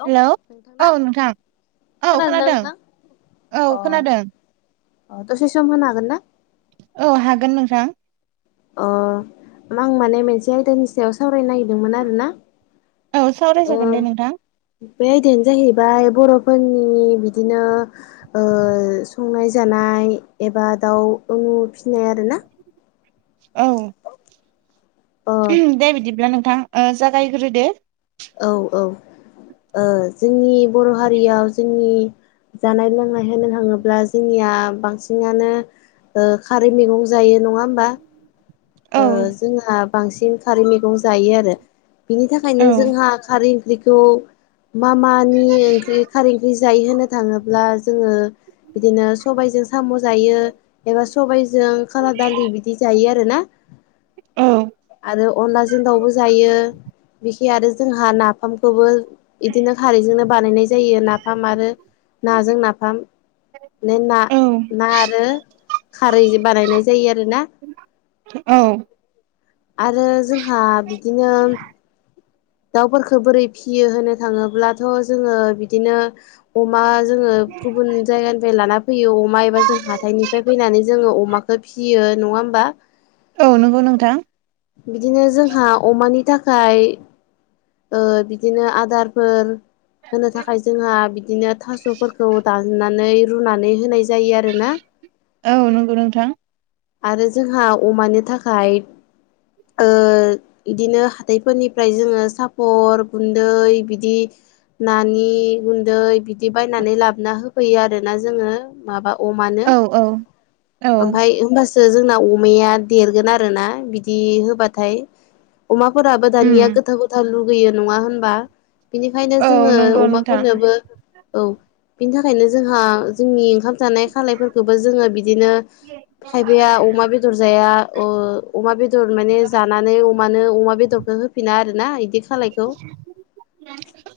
Hello नोंथां औ खोनादोंदां खोनादों नोंथां औ अ खोनादों अ दसे सम होनो हागोन ना औ हागोन नोंथां अ आं माने मोनसे आयदानि सायाव सावरायनो नागिरदोंमोन आरो ना औ सावराय जागोन दे नोंथां बे आयदायानो जाहैबाय बर'फोरनि बिदिनो संनाय जानाय एबा दाउ नु फिसिनाय आरो ना औ अ दे बिदिब्ला नोंथां जागायग्रो दे औ औ जोंनि बर' हारियाव जोंनि जानाय लोंनाय होनो थाङोब्ला जोंनिया बांसिनानो ओ खारै मैगं जायो नङा होमबा औ जोंहा बांसिन खारै मैगं जायो आरो बिनि थाखायनो औ जोंहा खारै ओंख्रिखौ मा मानि ओंख्रि खारै ओंख्रि जायो होननो थाङोब्ला जोङो बिदिनो सबायजों साम' जायो एबा सबाइजों खाला दालि बिदि बिदि जायो आरो ना औ आरो अनलाजों दाउबो जायो बिखि आरो जोंहा नाफामखौबो बिदिनो खारैजोंनो बानायनाय जायो नाफाम आरो नाजों नाफाम म ना औ ना आरो खारै बानायनाय जायो आरो ना औ आरो जोंहा बिदिनो दाउफोरफोरखौ बोरै फिसियो होनो थाङोब्लाथ' जोङो बिदिनो अमा जोङो गुबुन जायगानिफ्राय लाना फैयो अमा एबा जों हाथाइनिफ्राय फैनानै जोङो अमाखौ फियो नङा होमबा औ नंगौ नोंथां बिदिनो जोंहा अमानि थाखाय बिदिनो आदारफोर होनो थाखाय जोंहा बिदिनो थास'फोरखौ दाननानै रुनानै होनाय जायो आर ना औ नंगौ नोंथां। आरो जोंहा अमानि थाखाय। ओ-इदिनो हाथाइफोरनिफ्राय जोङो साफ फर गुन्दै बिदि नानि गुन्दै बिदि बायनानै लाबोना होफैयो आरो ना जोङो माबा अमानो औ औ औ ओमफ्राय होमबासो। सो जोंना अमाया देरगोन आरो ना बिदि होबाथाय। अमाफोराबो उम दानिया गोथाव गोथाव लुगैयो नङा होनबा। बिनिखायनो औ जोङो नंगौ नोंथां अमाफोरनोबो। औ बिनि थाखायनो जोंहा जोंनि ओंखाम जानाय खालायफोरखौबो जोङो बिदिनो खायफाया अमा बेदर जाया ओ अमा बेदर माने जानानै अमानो अमा बेदरखौ होफिना आरोना इद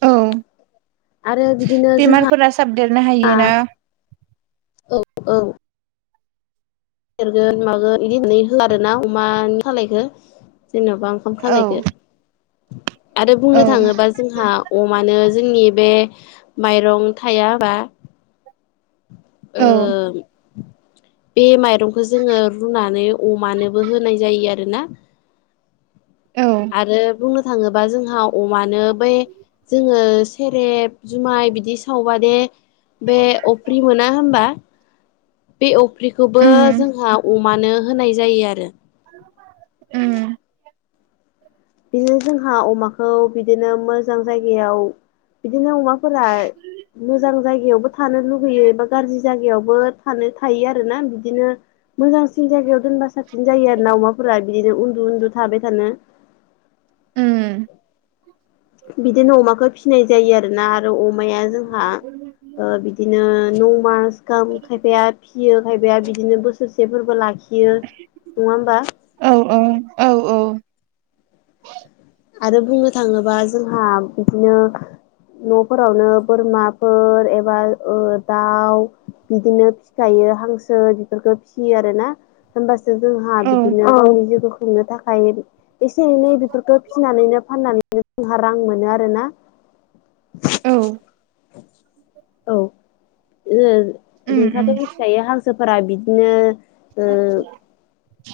औ आरो बिदिनो जोंहा। फोसाबदेरनो हायोना। औ औ देरगोन मागोन इदि होननानै होआ आरोना अमानि खाालायखौ जेनबा औ ओंखालायखो आरो औ बुंनो थाङोबा जो जोंहा अमानो जोंनि बे माइरं थायाबा औ ओम बे मा रंखौ जोङो रुनानै अमानोबो होनाय जायो आरना। औ आरो बुंनो थाङोबा जोंहा अमानो बै। जोङो सेरेब जुमाय बिदि सावबा दे बे अफ्रि मोना होमबा। बे अफ्रिखौबो उम जोंहा अमानो होनाय जायो आरो। उम बिदिनो जोंहा अमाखौ बिदिनो मोजां जायगायाव। बिदिनो अमाफोरा मोजां जायगायावबो थानो लुगैयो एबा गाज्रि जायगायाव बो थानो थायो आरो ना बिदिनो मोजांसिन जायगायाव दोनबा साबसिन जायो आरो ना अमाफोरा। बिदिनो उन्दु उन्दु थाबाय थानो। उम बिदिनो अमाखौ फिसिनाय जायो आरोना आरो अमाया जोंहा। ओ-बिदिनो नौ मास गाहाम खायफाया फियो खायफाया बिदिनो बोसोरसेफोरबो लाखि बियो नङा होमबा। औ औ औ औ आरो बुंनो थाङोबा जोंहा बिदिनो। नफोरावनो बोरमाफोर एबा ओ-दाउ बिदिनो फिखायो हांसो बेफोरखौ फियो आरोना। होमबासो जोंहा औ बिदिनो गावनि जिउखौ खुंनो थाखाय एसे एनै बेफोरखो फाननानैनो फाननानै जोंहा रां मोनो आरोना। औ औ [unintelligible] उम नोंथांआथ उम मिथिखायो हांसो फोरा बिदिनो ओ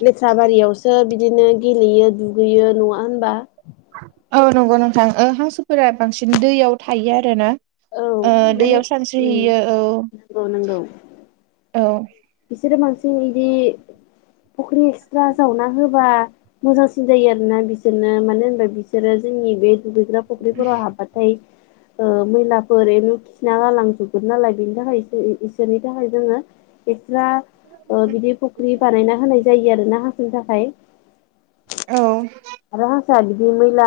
लेथ्रा बारियावसो बिदिनो गेलेयो दुगैयो नङा होनबा। औ नंगौ नोंथां ओ-हांसोफोरा बांसिन दैयाव थायो आरो ना। औ माने ओ-दैयाव उम सानस्रिहैयो औ नंगौ नंगौ औ। बिसोरो बांसिन इदि फुख्रि एक्सट्रा जावना होबा। मोजांसिन जायो आरोना बिसोरनो मानो होनबा बिसोरो जोंनि बे दुगैग्रा फख्रिफोराव हाबा। थाय ओ-मैलाफोर एमनो खिना गालांजोबगोन नालाय बेनि थाखाय इसोरनि थाखाय जोङो। ग्रा बिदि फुख्रि बानायना होनाय जायो आरो ना हांसोनि थाखाय औ। आरो हांसोआ बिदि मैला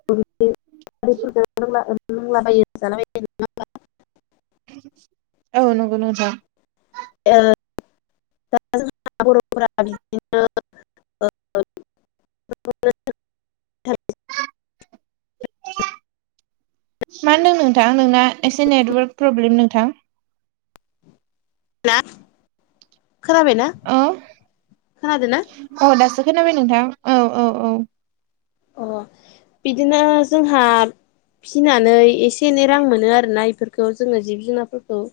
[unintelligible] रोंलाबायो जाला बायो नङा होमबा? औ नंगौ नोंथां। ओ दा जोंहा बर'फोरा बिदिनो बिदिना मा होनदों नोंथां नोंना एसे नेटवारक प्रब्लेम नोंथां। ना खोनाबाय ना औ खोनादों ना? औ दासो खोनाबाय नोंथां औ औ औ। अ बिदिनो जोंहा फिसिनानै एसे एनै रां मोनो आरोना इफोरखौ जोङो जिब जुनारफोरखौ।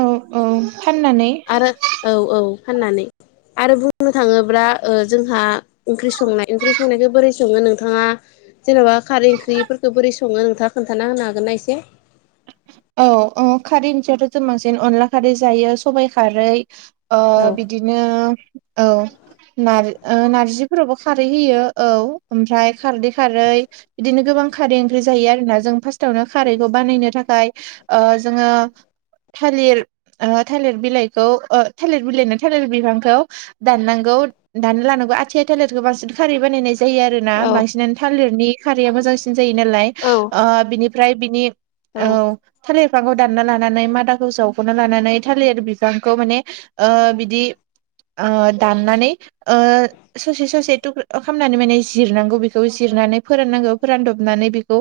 औ औ फाननानै। आरो औ औ फाननानै आरो बुंनो थाङोब्ला जोंहा ओंख्रि संनाय ओंख्रि संनायखौ बोरै सङो नोंथाङा जेन'बा खारै ओंख्रिफोरखौ बोरै सङो नोंथाङा खोन्थाना होनो हागोन ना एसे? औ औ खारै ओंख्रियावथ' बांसिन अनला खारै जायो सबाइ खारै ओ औ बिदिनो औ। नार नारजिफोरावबो खारै होयो औ ओमफ्राय खारदै खारै बिदिनो गोबां खारै ओंख्रि जायो आरो ना जों फार्स्टावनो खारैखौ बानायनो थाखाय ओ जोङो थालिर थालिर बिलाइखौ थालिर बिलाइनो थालिर बिफांखौ दाननांगौ दानना लानांगौ आथिआ थालेरखौ बांसिन खारै बानायनाय जायो आरो ना औ बांसिनानो थालिरनि खारैया मोजांसिन जायो नालाय। औ ओ बिनिफ्राय बिनि औ थालिर बिफांखौ दानना लानानै मादाखौ जावग'ना लानानै थालिर बिफांखौ माने ओ बिदि ओ दाननानै ओ ससे ससे थुख्र खालामनानै माने जिरनांगौ बेखौ जिरनानै फोराननांगौ फोरानदबनानै बेखौ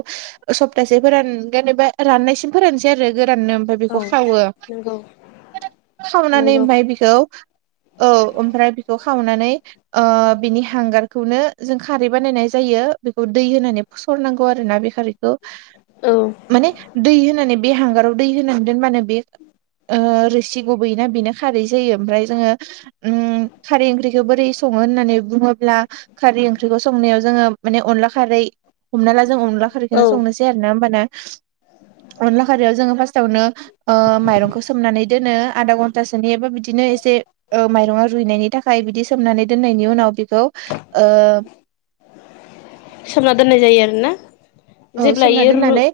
सप्तासे फोरान जेनेबा राननायसिम फोरानसै आरो गोराननो ओमफ्राय औ बेखौ खावो नंगौ सावनानै नंगौ ओमफ्राय बेखौ औ ओमफ्राय बेखौ खावनानै बिनि हांगारखौनो जों खारै बानायनाय जायो। बेखौ दै होनानै सरनांगौ आरोना बे खारैखौ औ माने दै होन माने बे हांगाराव दै होनानै दोनबानोे बे ओ रोसि गबैयोना बेनो खारै जायो ओमफ्राय जोङो उम खारै ओंख्रिखौ बोरै सङो होननानै बुङोब्ला खारै ओंख्रिखौ संनायाव जोङो माने अनला खारै हमना ला जों अनला औ खारैखौनो संनोसै आरो ना होमबाना अनला खारैयाव जोङो फार्स्टावनो ओ माइरंखौ सोमनानै दोनो आधा घन्टासोनि एबा बिदिनो एसे ओ माइरंआ रुइनायनि थाखाय बिदि सोमनानै दोननायनि उनाव बेखौ ओ सोमना दोननाय जायो आरोना। औ जेब्ला सोमना इयो रु दोननानै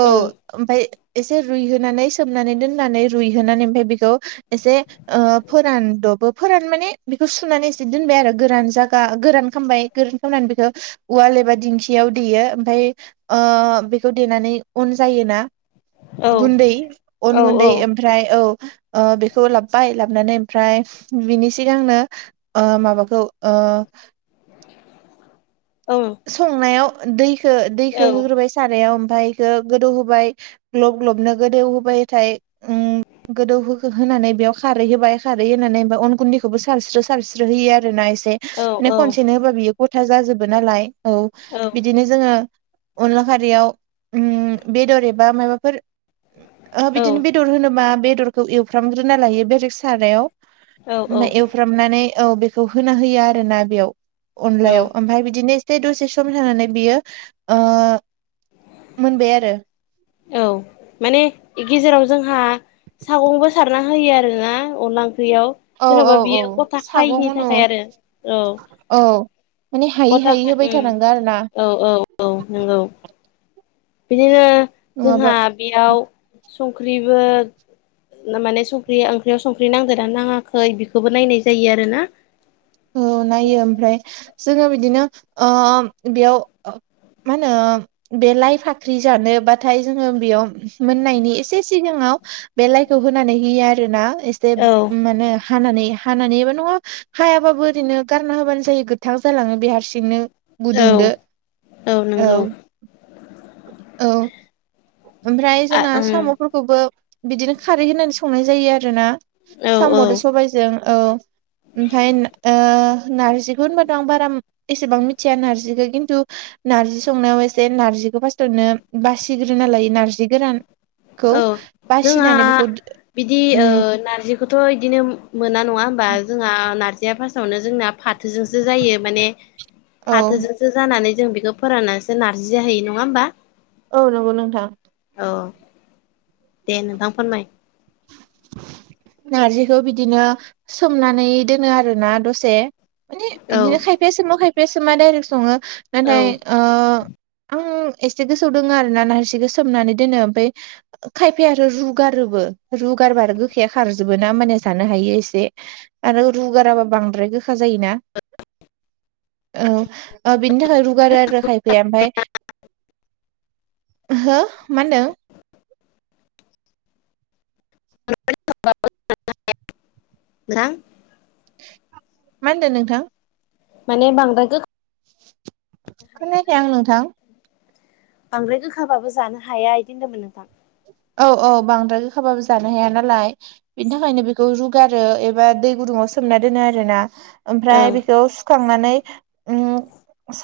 औ ओं ओमफाय एसे रुइहोनानै सोमनानै दोननानै रुइहोनानै ओमफाय बेखौ एसे ओ फोरान दबो फोरान माने बेखौ सुनानै एसे दोनबाय आरो गोरान जागा गोरान खामबाय गोरान बेखौ उवाल एबा दिंखियाव दैेयो ओमफ्राय ओ बेखौ देनानै अन जायोना औ गुन्दै औ अन गुन्दै ओम फ्राय औ ओ बेखौ लाबोबाय लाबोनै ओमफ्राय बिनि सिगांनो ओ माबाखौ ओ औ संनायाव दैखो दैखो औ होग्रोबाय सारायाव ओमफाय एखौ गोदौ होबाय। ग्लब ग्लबनो गोदौवहोबायथाय [inaudible] गोदौ हो हो-होनानै बेयाव खारै होबाय खारै होनानैबो अन गुन्दैखौबो सारस्रो सारस्रो होयो आरोना एसे औ माने औ औ खनसेनो होबा बियो गथा जाजोबो नालाय औ बिदिनो जोङो अनला खारैयाव उम बेदर एबा मायोबाफोर ओ बिदिनो बेदर होनोबा बेदरखौ एवफ्रामग्रोना लायो बेरेक सारायाव औ औ ओफाय एवफ्रामनानै औ बेखौ होना होयो आरोना बेयाव। अनलायाव ओमफाय बिदिनो से दसे सम होनानै बेयो ओ मोनबाय आरो औ माने गेजेराव जोंहा सागंबो सारना होयो आरोना अनला ओंख्रियाव औ औ जेन'बा औ बियो गथा खायिनि साग'न उदु थाखाय आरो औ औ माने हायै गथा हायै होबाय उम थानांगौ आरो ना। औ औ औ नंगौ बिदिनो नङाबा जोंहा बेयाव संख्रिबो माने संख्रि ओंख्रियाव संख्रि नांगोना नाङाखै बेखौबो नायनाय जायो आरो ना। औ नायो ओमफ्राय जोङो बिदिनो ओ बेयाव ओ मा होनो बे लाइ फाख्रि जानोबाथाय जोङो बेयाव मोननायनि एसे सिगाङाव बे लाइखौ होनानै होयो आरो ना एस जेब औ माने हानानै हानानै एबा नङा हाया बाबो ओरैनो गारना होबानो जायो गोथां जालाङो बे हारसिंनो औ गुदुंदो औ औ ओमफ्राय आ जोंना ओं साम'फोर खौबो बिदिनो खारै होनानै संनाय जायो आरोना। औ औ साम'दो सबायजों औ ओमफाय ना ओ नार्जिखौ होनबाथ' आं बारा एसेबां मिथिया नार्जिखौ खिन्थु नार्जि संनायाव एसे नारजिखौ फार्स्टआवनो बासिग्रोना लायो नारजि गोरान औ जोंहा बिदि ओ उम नारजि खौथ' इदिनो मोना नङा होमबा जोंहा नार्जिया फार्स्टआवनो जोंना फा थोजोंसो जायो माने औ फाथोजों थो जानानै जों बेखौ फोराननानैसो नारजि जाहैयो नङा होमबा औ नंगौ नोंथां औ दे नोंथां फोरमायदो नारजिखौ बिदिनो सोमनानै दोनो आरोना दसे माने औ बिदिनो खायफ औ खायफासोमो खायफायासो मा दाइरेक्ट सङो नाथाय ओ आं एसे गोसोआव दोङ आरो ना नारसिंखौ सोमनानै दोनो ओमफ्राय खायफाया आरो रुगारोबो रुगारब आरो गो गोखाया खारजोबो ना माने जानो हायो एसे आरो रुगाराबा बांद्राय गो गोखा जायोना औ ओ बिनि थाखाय रुगारो आरो खायफाया ओमफ्राय हो मा होनदों? [unintelligible] मा होनदों नोंथां? माने बांद्रां गो खोनायाखै आं नोंथां बांद्राय गोखाबाबो जानो हाया बिदि होनदोंमोन नोंथां। औ औ बांद्राय गोखाबाबो जानो हाया नालाय बिनि थाखायनो बेखौ रु गारो एबा दै गुदुंआव सोमना दोनो आरो ना। ओमफ्राय ओं बेखौ सुखांनानै उम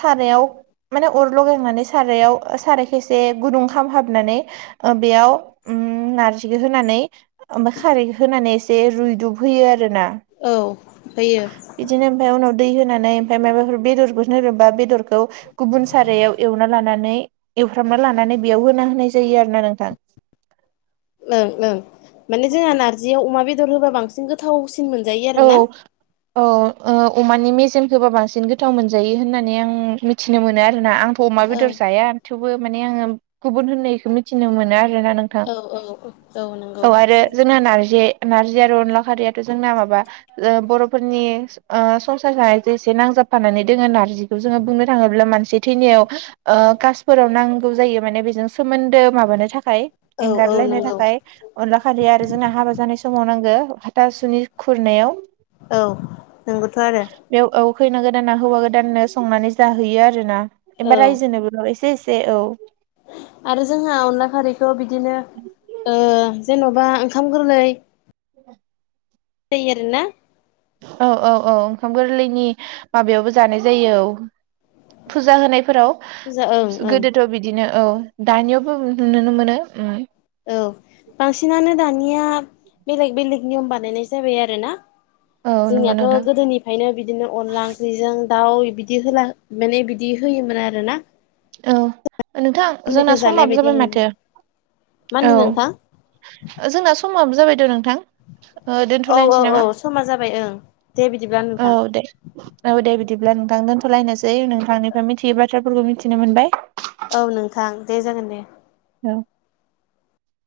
सारायाव माने अर लगायनानै सारायाव साराय खेसे गुदुं खाम हाबनानै ओ बेयाव उम नारजिखौ होनानै ओमफ्राय खारै होनानै एसे रुइदुब होयो आरो ना औ होयो बिदिनो ओमफाय उनाव दै होनानै ओमफाय माबाफोर बेदरखौनो होरोबा बेदरखौ गुबुन सारायाव एवना लानानै एवफ्रामना लानानै बेयाव होना होनाय जायो आरोना नों थां ओं ओं माने जोंहा नारजियाव अमा बेदर होबा बांसिन गोथावसिन मोनजायो आरो औ ना औ ओ अमानि मेजेमखो होबा बांसिन गोथाव मोनजायो होननानै आं मिथिनो मोनो आरोना आं अमा ओं बेदर जाया थेवबो माने आङो गुबुन होननायखौ मिथिनो मोनो आरोना नों औ औ औ औ नंगौ जोंना नारजि नारजि आरो अनला खारियाथ' जोंना माबा बर'फोरनि ओ संसार जे एसे नांजाबफानानै दोङो नार्जिखौ जोङो बुंनो थाङोब्ला मानसि थैनायाव ओ कासफोराव नांगौ जायो माने बेजों सोमोन्दो माबानो थाख खाय औ औ एंगारलायनो नंगौ थाखाय अनला खारि आरो जोंना हाबा जानाय समाव नांगौ हाथासुनि खुरनायाव औ नोंगौथ' आरो बेयाव औ खैना गोदाना हौवा गोदाननो संनानै जाहैयो आरो ना औ एबा रायजोनोबो एसे एसे औ आरो जोंहा अनला खारैखौ बिदिनो ओ जेन'बा ओंखाम गोरलै [inaudible] होयो आरो ना औ औ औ ओंखाम गोरलैनि माबायावबो जानाय जायो औ फुजा होनायफोराव फुजा ओं ओं गोदोथ' बिदिनो औ दानियावबो नुुनो मोनो औ बांसिनानो दानिया बेलेग बेलेग नियम बानायनाय जाबाय आरोना औ नंगौ जोंनियाथ' नोंथां गोदोनि ओंखायनो बिदिनो अनला ओंख्रिजों दाउ बिदि होला माने बिदि होयोमोन आरोना औ नोंथां गोरलैखौ जोंना जानाय समाबो बायदि जाबाय मोनो माथो मा होनदों औ नोंथां? जोंना समाबो जाबायद' नोंथां ओ औ औ दोनथ'लायनोसै औ नामा समा जाबाय ओं दे बिदिब्ला औ नोंथां दे औ दे बिदिब्ला नोंथां दोन्थ'लायनोसै नोंथांनिफ्राय मिथियै बाथ्राफोरखौ मिथिनो मोनबाय औ नोंथां दे जागोन दे औ